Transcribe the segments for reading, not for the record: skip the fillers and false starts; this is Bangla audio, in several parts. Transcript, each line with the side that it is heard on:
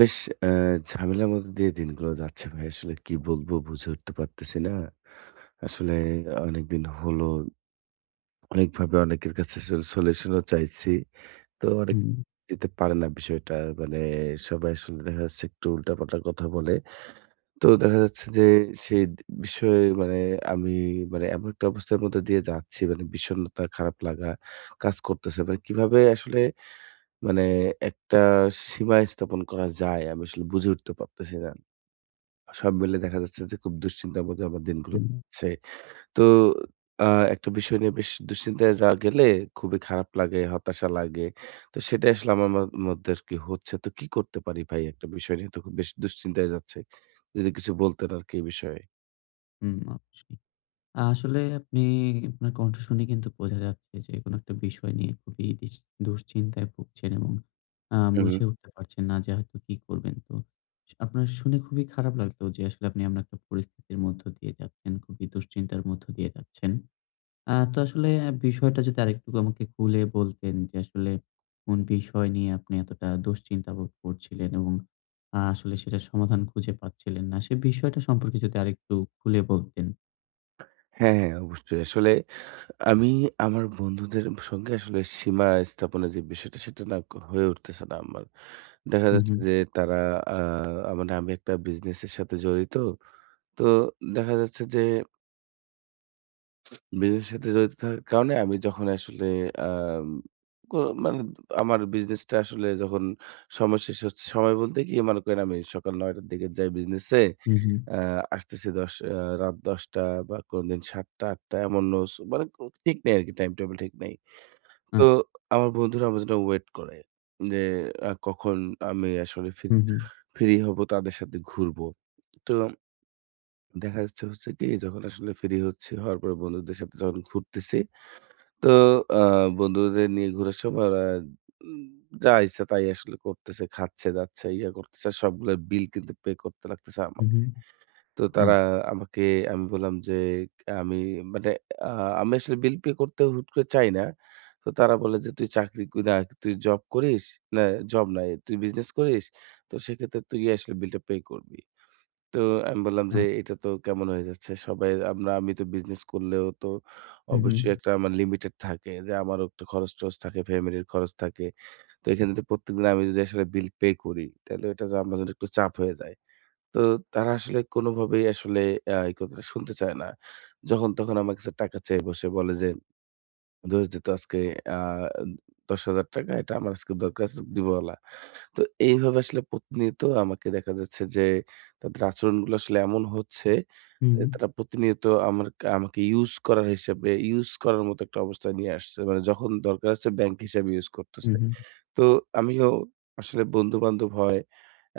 right: বেশ। অ্যা ঝামেলার মধ্য দিয়ে দিনগুলো যাচ্ছে ভাই। আসলে কি বলবো বুঝে উঠতে পারতেছি না। আসলে অনেকদিন হলো অনেকভাবে অনেকের কাছে আসলে সলিউশন ও চাইছি। তো অনেক
left: হুম,
right: দিতে পারে না বিষয়টা। মানে সবাই আসলে দেখা যাচ্ছে একটু উল্টাপাল্টা কথা বলে। তো দেখা যাচ্ছে যে সেই বিষয়ে মানে আমি মানে এমন একটা অবস্থার মধ্যে দিয়ে যাচ্ছি, মানে বিষণ্ণতা, খারাপ লাগা কাজ করতেছে। মানে কিভাবে আসলে মানে একটা সীমা স্থাপন করা যায় আমি আসলে বুঝে উঠতে পারতেছি না। সব মিলে দেখা যাচ্ছে যে খুব দুশ্চিন্তার মধ্যে আমার দিনগুলো
left: হুম,
right: যাচ্ছে। তো আ একটা বিষয় নিয়ে বেশ দুশ্চিন্তায় যা গেলে খুবই খারাপ লাগে, হতাশা লাগে। তো সেটাই আসলে আমার মধ্যে আরকি হচ্ছে। তো কি করতে পারি ভাই, একটা বিষয় নিয়ে তো খুব বেশ দুশ্চিন্তায় যাচ্ছে। যদি কিছু বলতেন আরকি এই বিষয়ে।
left: হুম, অবশ্যই। আসলে আপনি আপনার কণ্ঠ শুনে কিন্তু বোঝা যাচ্ছে যে কোনো একটা বিষয় নিয়ে খুবই দুশ্চিন্তায় ভুগছেন এবং
right: হুম।
left: বুঝে উঠতে পারছেন না যে হয়তো কি করবেন। তো আপনার শুনে খুবই খারাপ লাগলো যে আসলে আপনি এমন একটা পরিস্থিতির মধ্য দিয়ে যাচ্ছেন, খুবই দুশ্চিন্তার মধ্য দিয়ে যাচ্ছেন। তো আসলে বিষয়টা যদি আরেকটু আমাকে খুলে বলতেন যে আসলে কোন বিষয় নিয়ে আপনি এতটা দুশ্চিন্তা বোধ করছিলেন এবং আসলে সেটার সমাধান খুঁজে পাচ্ছিলেন না। সে বিষয়টা সম্পর্কে যদি আরেকটু খুলে বলতেন।
right: হ্যাঁ, হ্যাঁ, অবশ্যই। আসলে আমি আমার বন্ধুদের সঙ্গে আসলে সীমা স্থাপনের যে বিষয়টা সেটা না হয়ে উঠতেছে না আমার। দেখা
left: হু,
right: যাচ্ছে
left: হু,
right: যে তারা আ মানে আমি একটা বিজনেসের সাথে জড়িত। তো দেখা যাচ্ছে যে বিজনেসের সাথে জড়িত থাকার কারণে আমি যখন আসলে আম কো মানে আমার বিজনেসটা আসলে যখন সময় শেষ হচ্ছে, সময় বলতে কি মনে করেন আমি সকাল ৯:০০ র দিকে যাই বিজনেসে।
left: হু, হু।
right: আ আসতেছি ১০ রাত ১০:০০ বা কোনদিন ৭:০০, ৮:০০ এমন নোস মানে কো ঠিক নেই আরকি, টাইম টেবল ঠিক নেই। তো
left: আচ্ছা।
right: আমার বন্ধুরা আমার জন্য ওয়েট করে যে কখন আমি আসলে ফি
left: হু, হু,
right: ফ্রি হব, তাদের সাথে ঘুরবো। তো দেখা যাচ্ছে হচ্ছে কি, যখন আসলে ফ্রি হচ্ছি হওয়ার পরে বন্ধুদের সাথে যখন ঘুরতেছি, তো আ বন্ধুদের নিয়ে ঘোরার সময় ওরা উম যা ইচ্ছা তাই আসলে করতেছে, খাচ্ছে, যাচ্ছে, ইয়া করতেছে। সবগুলোর বিল কিন্তু পে করতে লাগতেছে
left: হু,
right: আমাকে।
left: হু।
right: তো
left: আচ্ছা,
right: তারা আমাকে আমি বললাম যে আমি মানে আ আমি আসলে বিল পে করতে হুট করে চাই না। তো তারা বলে যে, "তুই চাকরি করি না, তুই জব করিস? না, জব না, তুই বিজনেস করিস। তো সেক্ষেত্রে তুই আসলে বিলটা পে করবি।" তো আমি বললাম
left: আচ্ছা।
right: যে, "এটা তো কেমন হয়ে যাচ্ছে? সবাই আমরা, আমি তো বিজনেস করলেও তো
left: হু, হু,
right: অবশ্যই একটা আমার লিমিটেড থাকে যে, আমারও একটু খরচ-টরচ থাকে, ফ্যামিলির খরচ থাকে। তো এখানে যদি প্রত্যেকদিন আমি যদি আসলে বিল পে করি, তাহলে ওইটা যে আমার জন্য একটু চাপ হয়ে যায়।" তো তারা আসলে কোনোভাবেই আসলে এই কথাটা শুনতে চায় না। যখন তখন আমার কাছে টাকা চেয়ে বসে বলে যে, ধরেছি তো আজকে আ ১০,০০০ টাকা এটা আমার আজকে দরকার আছে, দিবালা। তো এইভাবে আসলে প্রতিনিয়ত আমাকে দেখা যাচ্ছে যে, তাদের আচরণগুলো আসলে এমন হচ্ছে
left: হু,
right: যে
left: হু,
right: তারা প্রতিনিয়ত আমার আমাকে ইউজ করার হিসেবে, ইউজ করার মতো একটা অবস্থায় নিয়ে আসছে। মানে যখন দরকার আছে, ব্যাংক হিসাবে ইউজ
left: হু,
right: করতেছে।
left: হু।
right: তো আমিও আসলে বন্ধু-বান্ধব হয়।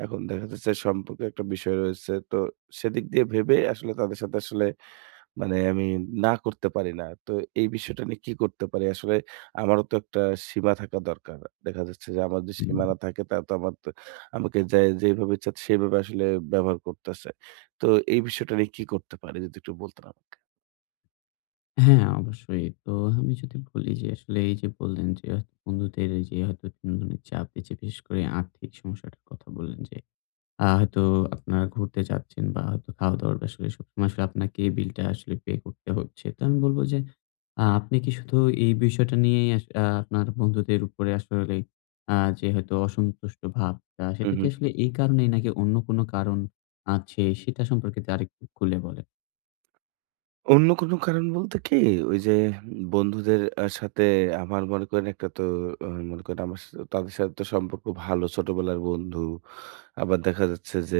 right: এখন দেখা যাচ্ছে সম্পর্কের একটা বিষয় রয়েছে। তো সেদিক দিয়ে ভেবে আসলে তাদের সাথে আসলে মানে আমি না করতে পারি না। তো এই বিষয়টা নিয়ে কি করতে পারি? আসলে আমারও তো একটা সীমা থাকা দরকার। দেখা যাচ্ছে যে আমার যে
left: হুম।
right: সীমানা থাকে তা তো আমার তো, আমাকে যে যেভাবে ইচ্ছা সেভাবে আসলে ব্যবহার করতেছে। তো এই বিষয়টা নিয়ে কি করতে পারি যদি একটু বলতেন আমাকে?
left: হ্যাঁ, অবশ্যই। তো আমি যদি বলি যে আসলে এই যে বললেন যে হয়তো বন্ধুদের এই যে হয়তো বিভিন্ন ধরনের চাপ, এই যে বিশেষ করে আর্থিক সমস্যাটার কথা বললেন যে হয়তো আপনারা ঘুরতে যাচ্ছেন বা হয়তো খাওয়া-দাওয়ার আসলে সবসময় আসলে আপনাকে এই বিলটা আসলে পে করতে হচ্ছে। তো আমি বলব যে আপনি কি শুধু এই বিষয়টা নিয়েই আস আ আপনার বন্ধুদের উপরে আসলে আ যে হয়তো অসন্তুষ্ট ভাবটা
right: হু,
left: সেটা
right: হু।
left: কি আসলে এই কারণেই নাকি অন্য কোনো কারণ আছে সেটা সম্পর্কে আরেকটু খুলে বলেন?
right: অন্য কোনো কারণ বলতে কি, ওই যে বন্ধুদের সাথে আমার মনে করেন একটা তো আ মনে করেন আমার তাদের সাথে তো সম্পর্ক ভালো, ছোটবেলার বন্ধু। আবার দেখা যাচ্ছে যে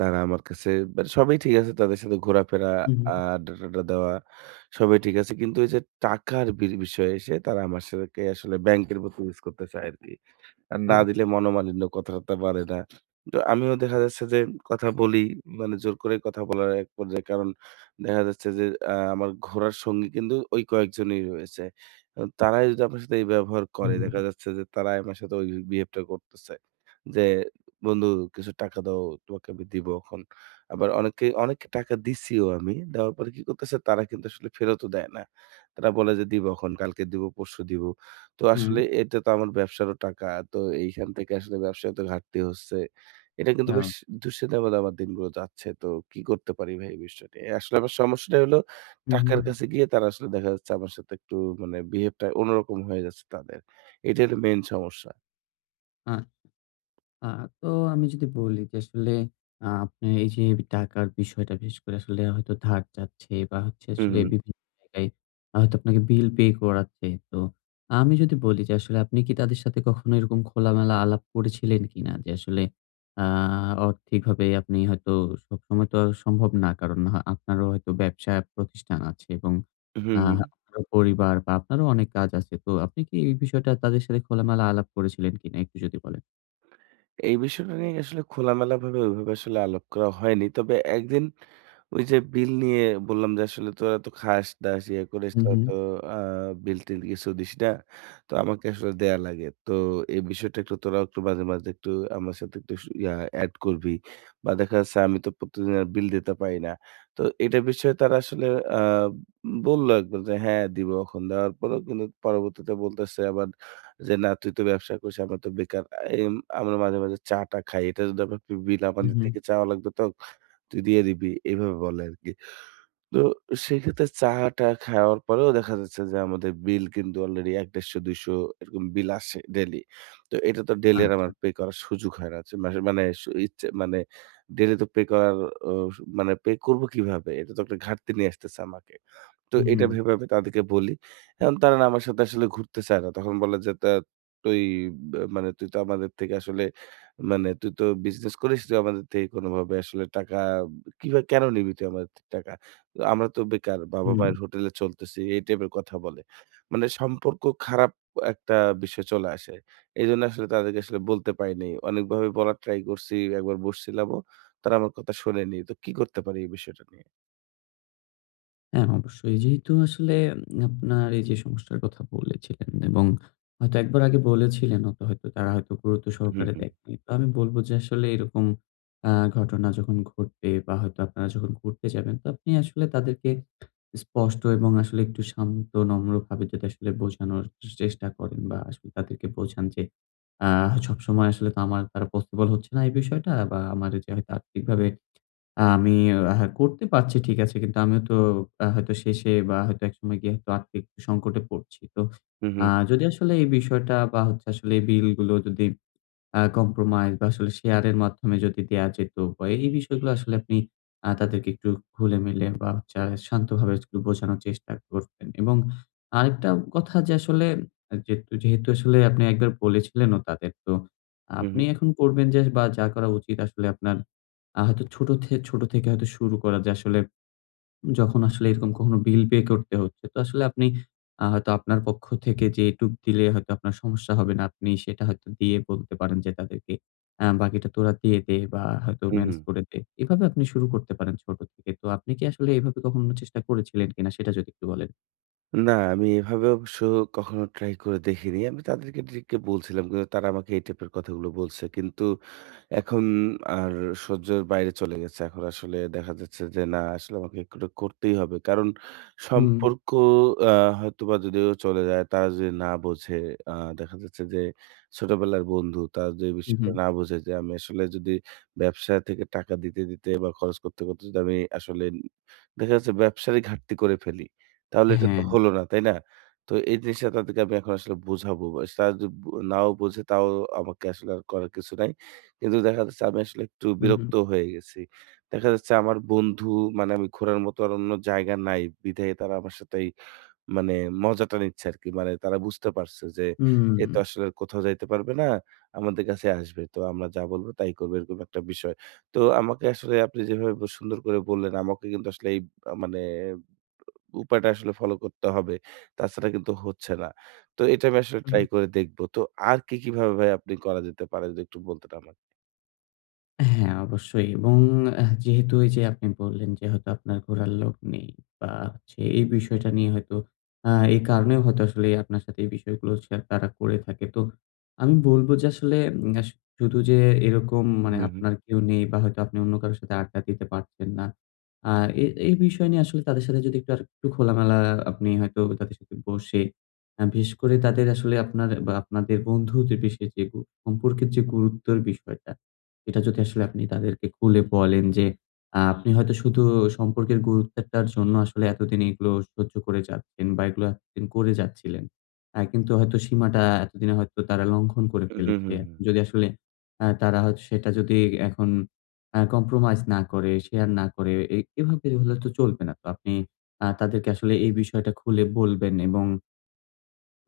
right: তারা আমার কাছে মানে সবই ঠিক আছে। তাদের সাথে ঘোরাফেরা,
left: হুম, হুম।
right: আড্ডা-টাড্ডা দেওয়া সবই ঠিক আছে। কিন্তু এই যে টাকার বিষয়ে এসে তারা আমার সাথে আসলে ব্যাংকের মতো ইউজ করতে চায় আরকি। আর না
left: আচ্ছা।
right: দিলে মনোমালিন্য, কথাটা বাড়ে না। তো আমিও দেখা যাচ্ছে যে কথা বলি, মানে জোর করে কথা বলার এক পর্যায়ে, কারণ দেখা যাচ্ছে যে আমার ঘোরার সঙ্গী কিন্তু ওই কয়েকজনই রয়েছে। তারাই যদি আপনার সাথে এই ব্যবহার
left: হুম,
right: করে,
left: হুম।
right: দেখা যাচ্ছে যে তারাই আমার সাথে ওই বিহেভটা করতেছে। যে, "বন্ধু, কিছু টাকা দাও, তোমাকে আমি দিব এখন।" আবার অনেকে অনেককে টাকা দিছিও আমি। দেওয়ার পরে কি করতেছে? তারা কিন্তু আসলে ফেরতও দেয় না। তারা বলে যে, "দিব এখন, কালকে দিব, পরশু দিব।" তো
left: হুম।
right: আসলে এটা তো আমার ব্যবসারও টাকা। তো এইখান থেকে আসলে ব্যবসায় তো ঘাটতি হচ্ছে। এটা কিন্তু
left: আ
right: বেশ দুশ্চিন্তার মধ্যে আমার দিনগুলো যাচ্ছে। তো কি করতে পারি ভাই এই বিষয়টা নিয়ে? আসলে আমার সমস্যাটা হলো,
left: হুম, হুম।
right: টাকার কাছে গিয়ে তারা আসলে দেখা যাচ্ছে আমার সাথে একটু, মানে বিহেভটা অন্যরকম হয়ে যাচ্ছে তাদের। এটাই হলো মেইন সমস্যা।
left: আ আ তো আমি যদি বলি যে আসলে আপনার এই যে টাকার বিষয়টা বিশেষ করে আসলে হয়তো ধার চাচ্ছে বা হচ্ছে
right: হুম,
left: আসলে
right: হুম।
left: বিভিন্ন জায়গায় হয়তো আপনাকে বিল পে করাচ্ছে। তো আমি যদি বলি যে আসলে আপনি কি তাদের সাথে কখনো এরকম খোলামেলা আলাপ করেছিলেন কিনা? যে আসলে আ আর্থিকভাবে আপনি হয়তো সবসময় তো আর সম্ভব না। কারণ আপনারও হয়তো ব্যবসা প্রতিষ্ঠান আছে এবং আ
right: হুম, হুম।
left: আপনারও পরিবার বা আপনারও অনেক কাজ আছে। তো আপনি কি এই বিষয়টা তাদের সাথে খোলামেলা আলাপ করেছিলেন কিনা একটু যদি বলেন?
right: এই বিষয়টা নিয়ে আসলে খোলামেলাভাবে ওইভাবে আসলে আলাপ করা হয়নি। তবে একদিন ওই যে বিল নিয়ে বললাম যে, "আসলে তোরা তো খাস-দাস ইয়ে করিস,
left: হু,
right: তোরা
left: হু।
right: তো আ বিল-টিল কিছু দিস না। তো আমাকে আসলে দেয়া লাগে। তো এই বিষয়টা একটু তোরাও একটু মাঝে, মাঝে একটু আমার সাথে একটু সু ইয়া এড করবি।" বা দেখা যাচ্ছে আমি তো প্রতিদিন আর বিল দিতে পারি না। তো এটা বিষয়ে তারা আসলে আ বলল একবার যে, "হ্যাঁ, দিব এখন।" দেওয়ার পরেও কিন্তু পরবর্তীতে বলতেছে আবার যে, না তুই তো ব্যবসা করছিস, আমরা তো বেকার। এম আমরা মাঝে, মাঝে চা-টা খাই। এটা যদি আবার তুই বিল
left: হুম,
right: আমাদের
left: হুম।
right: থেকে চাওয়া লাগতো তো তুই দিয়ে দিবি। এভাবে বলে আরকি। তো সেক্ষেত্রে চা-টা খাওয়ার পরেও দেখা যাচ্ছে যে আমাদের বিল কিন্তু অলরেডি ১, ১৫০, ২০০ এরকম বিল আসে ডেইলি। তো এটা তো ডেইলি আর
left: আচ্ছা।
right: আমার পে করার সুযোগ হয় না। যে মাসে মানে সু ইচ্ছে মানে ডেইলি তো পে করার অ মানে পে করব কিভাবে? এটা তো একটা ঘাটতি নিয়ে আসতেছে আমাকে। তো এটা
left: হুম,
right: ভেবে আমি তাদেরকে বলি। এখন তারা না আমার সাথে আসলে ঘুরতে চায় না। তখন বলে যে, "তা তুই বা মানে তুই তো আমাদের থেকে আসলে মানে তুই তো বিজনেস করিস, তুই আমাদের থেকে কোনোভাবে আসলে টাকা কিবা কেন নিবি তুই আমাদের থেকে টাকা? আমরা তো বেকার
left: হুম।
right: বাবা-মায়ের হোটেলে চলতেছি।" এই টাইপের কথা বলে। মানে সম্পর্ক খারাপ একটা বিষয় চলে আসে। এজন্য আসলে তাদেরকে আসলে বলতে পারিনি। অনেকভাবে বলার ট্রাই করছি, একবার বসছিলামও। তারা আমার কথা শোনেনি। তো কি করতে পারি এই বিষয়টা নিয়ে?
left: হ্যাঁ, অবশ্যই। যেহেতু আসলে আপনার এই যে সমস্যার কথা বলেছিলেন এবং হয়তো একবার আগে বলেছিলেন অত হয়তো তারা হয়তো গুরুত্ব
right: হুম,
left: সহকারে
right: হুম।
left: দেখেনি। তো আমি বলব যে আসলে এরকম আ ঘটনা যখন ঘটবে বা হয়তো আপনারা যখন ঘুরতে যাবেন তো আপনি আসলে তাদেরকে স্পষ্ট এবং আসলে একটু শান্ত নম্রভাবে যদি আসলে বোঝানোর চেষ্টা করেন বা আসলে তাদেরকে বোঝান যে আ সবসময় আসলে তো আমার দ্বারা পসিবল হচ্ছে না এই বিষয়টা বা আমার যে হয়তো আর্থিকভাবে আমি আ করতে পারছি ঠিক আছে। কিন্তু আমিও তো হয়তো শেষে বা হয়তো একসময় গিয়ে হয়তো আর্থিক একটু সংকটে পড়ছি। তো
right: হু, হু,
left: আ যদি আসলে এই বিষয়টা বা হচ্ছে আসলে এই বিলগুলো যদি কম্প্রোমাইজ বা আসলে শেয়ারের মাধ্যমে যদি দেয়া যেত বা এই বিষয়গুলো আসলে আপনি তাদেরকে একটু খুলে মিলে বা হচ্ছে আর শান্তভাবে একটু বোঝানোর চেষ্টা করতেন এবং আরেকটা কথা যে আসলে যেহেতু আসলে আপনি একবার বলেছিলেনও তাদের তো
right: হু, হু,
left: আপনি এখন করবেন যে বা যা করা উচিত আসলে আপনার হয়তো ছোট থেকে হয়তো শুরু করা যে আসলে যখন আসলে এরকম কখনো বিল পে করতে হচ্ছে, তো আসলে আপনি হয়তো আপনার পক্ষ থেকে যে যেটুক দিলে হয়তো আপনার সমস্যা হবে না। আপনি সেটা হয়তো দিয়ে বলতে পারেন যে তাদেরকে, বাকিটা তোরা দিয়ে দে বা হয়তো
right: হু, হু।
left: ম্যানেজ করে দে।" এভাবে আপনি শুরু করতে পারেন ছোট থেকে। তো আপনি কি আসলে এভাবে কখনো চেষ্টা করেছিলেন কিনা সেটা যদি একটু বলেন?
right: না, আমি এভাবে অবশ্য কখনো ট্রাই করে দেখিনি। আমি তাদেরকে ডিরেক্টলি বলছিলাম। কিন্তু তারা আমাকে এই টাইপের কথাগুলো বলছে। কিন্তু এখন আর সহ্যের বাইরে চলে গেছে। এখন আসলে দেখা যাচ্ছে যে না, আসলে আমাকে এগুলো করতেই হবে। কারণ
left: হুম।
right: সম্পর্ক আ হয়তোবা যদিও চলে যায়, তারা যদি না বোঝে, আ দেখা যাচ্ছে যে ছোটবেলার বন্ধু, তারা যদি এই
left: হু,
right: বিষয়টা
left: হুম।
right: না বোঝে যে আমি আসলে যদি ব্যবসা থেকে টাকা দিতে, দিতে বা খরচ করতে, করতে যদি আমি আসলে দেখা যাচ্ছে ব্যবসারই ঘাটতি করে ফেলি, তাহলে এটা তো
left: হ্যাঁ।
right: হলো না, তাই না? তো এই জিনিসটা তাদেরকে আমি এখন আসলে বোঝাবো। বা তারা যদি নাও বোঝে তাও আমাকে আসলে আর করার কিছু নাই। কিন্তু দেখা যাচ্ছে আমি আসলে একটু
left: হু, হু।
right: বিরক্ত হয়ে গেছি। দেখা যাচ্ছে আমার বন্ধু, মানে আমি ঘোরার মতো আর অন্য জায়গা নাই বিধায় তারা আমার সাথে এই মানে মজাটা নিচ্ছে আরকি। মানে তারা বুঝতে পারছে যে
left: হুম।
right: এ তো আসলে কোথাও যাইতে পারবে না। আমাদের কাছে আসবে। তো আমরা যা বলব তাই করবে, এরকম একটা বিষয়। তো আমাকে আসলে আপনি যেভাবে সুন্দর করে বললেন আমাকে, কিন্তু আসলে এই মানে উপায়টা আসলে ফলো করতে হবে। তাছাড়া কিন্তু হচ্ছে না। তো এটা আমি আসলে
left: হুম।
right: ট্রাই করে দেখব। তো আর কি, কিভাবে ভাই আপনি, করা যেতে পারে যদি একটু বলতেন আমাকে?
left: হ্যাঁ, অবশ্যই। এবং যেহেতু এই যে আপনি বললেন যে হয়তো আপনার ঘোরার লোক নেই বা হচ্ছে এই বিষয়টা নিয়ে হয়তো এই কারণেও হয়তো আসলে আপনার সাথে এই বিষয়গুলো শেয়ার তারা করে থাকে। তো আমি বলব যে আসলে উম আস শুধু যে এরকম মানে
right: হুম, হুম।
left: আপনার কেউ নেই বা হয়তো আপনি অন্য কারো সাথে আড্ডা দিতে পারছেন না। আ এ এই বিষয় নিয়ে আসলে তাদের সাথে যদি একটু আরেকটু খোলামেলা আপনি হয়তো তাদের সাথে বসে বিশেষ করে তাদের আসলে আপনার বা আপনাদের বন্ধুদের বিশেষ যে সম্পর্কের যে গুরুত্বের বিষয়টা এটা যদি আসলে আপনি তাদেরকে খুলে বলেন যে, আপনি হয়তো শুধু সম্পর্কের গুরুত্বটার জন্য আসলে এতদিন এগুলো সহ্য করে যাচ্ছেন বা এগুলো এতদিন করে যাচ্ছিলেন। কিন্তু হয়তো সীমাটা এতদিনে হয়তো তারা লঙ্ঘন করে
right: হুম,
left: ফেলেছে।
right: হুম, হুম।
left: এখন যদি আসলে তারা হয়তো সেটা যদি এখন কম্প্রোমাইজ না করে, শেয়ার না করে এভাবে হলে তো চলবে না। তো আপনি তাদেরকে আসলে এই বিষয়টা খুলে বলবেন এবং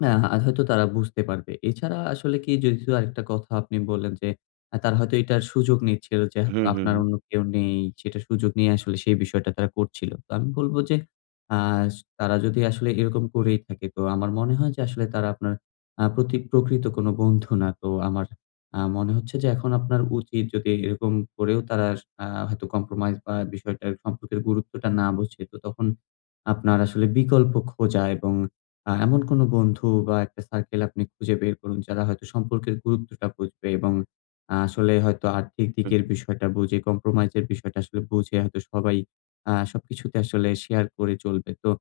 left: না, আর হয়তো তারা বুঝতে পারবে। এছাড়া আসলে কি যেহেতু আরেকটা কথা আপনি বললেন যে, তারা হয়তো এটার সুযোগ নিচ্ছিল যে,
right: হুম, হুম,
left: আপনার
right: হুম।
left: অন্য কেউ নেই, সেটা সুযোগ নিয়ে আসলে সেই বিষয়টা তারা করছিল। তো আমি বলব যে, আ তারা যদি আসলে এরকম করেই থাকে, তো আমার মনে হয় যে, আসলে তারা আপনার প্রতি প্রকৃত কোনো বন্ধু না। তো আমার মনে হচ্ছে যে, এখন আপনার উচিত যদি এরকম করেও তারা হয়তো কম্প্রোমাইজ বা বিষয়টার সম্পর্কের গুরুত্বটা না বোঝে, তো তখন আপনার আসলে বিকল্প খোঁজা এবং এমন কোন বন্ধু বা একটা সার্কেল আপনি খুঁজে বের করুন যারা হয়তো সম্পর্কের গুরুত্বটা বুঝবে এবং আসলে হয়তো আর্থিক
right: হুম,
left: দিকের
right: হুম।
left: বিষয়টা বুঝে, কম্প্রোমাইজ এর বিষয়টা আসলে বুঝে হয়তো সবাই সবকিছুতে আসলে শেয়ার করে চলবে। তো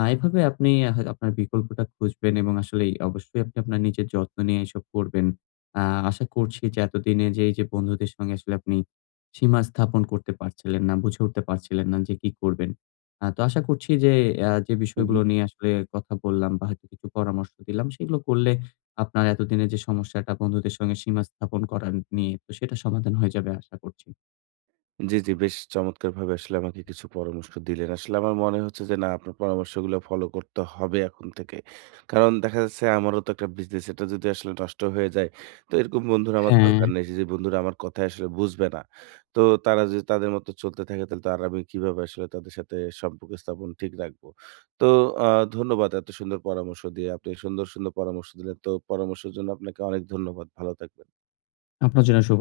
left: এভাবে আপনি হয় আপনার বিকল্পটা খুঁজবেন এবং আসলেই অবশ্যই আপনি আপনার নিজের যত্ন নিয়ে এসব করবেন। আ আশা করছি যে এতদিনে যে এই যে বন্ধুদের সঙ্গে আসলে আপনি সীমা স্থাপন করতে পারছিলেন না, বুঝে উঠতে পারছিলেন না যে কি করবেন। তো আশা করছি যে যে
right: হুম।
left: বিষয়গুলো নিয়ে আসলে কথা বললাম বা হয়তো কিছু পরামর্শ দিলাম, সেগুলো করলে আপনার এতদিনের যে সমস্যাটা বন্ধুদের সঙ্গে সীমা স্থাপন করা নিয়ে, তো সেটা সমাধান হয়ে যাবে আশা করছি।
right: জি, জি। বেশ চমৎকারভাবে আসলে আমাকে কিছু পরামর্শ দিলেন। আসলে আমার মনে হচ্ছে যে না, আপনার পরামর্শগুলো ফলো করতে হবে এখন থেকে। কারণ দেখা যাচ্ছে আমারও তো একটা বিজনেস, এটা যদি আসলে নষ্ট হয়ে যায়, তো এরকম বন্ধুরা আমার
left: হ্যাঁ,
right: দরকার নেই। যে বন্ধুরা আমার কথা আসলে বুঝবে না। তো তারা যদি তাদের মতো চলতে থাকে তাহলে তো আর আমি কিভাবে আসলে তাদের সাথে সম্পর্ক স্থাপন ঠিক রাখবো। তো আ ধন্যবাদ এত সুন্দর পরামর্শ দিয়ে। আপনি সুন্দর, সুন্দর পরামর্শ দিলেন। তো পরামর্শের জন্য আপনাকে অনেক ধন্যবাদ। ভালো থাকবেন।
left: আপনার জন্য শুভ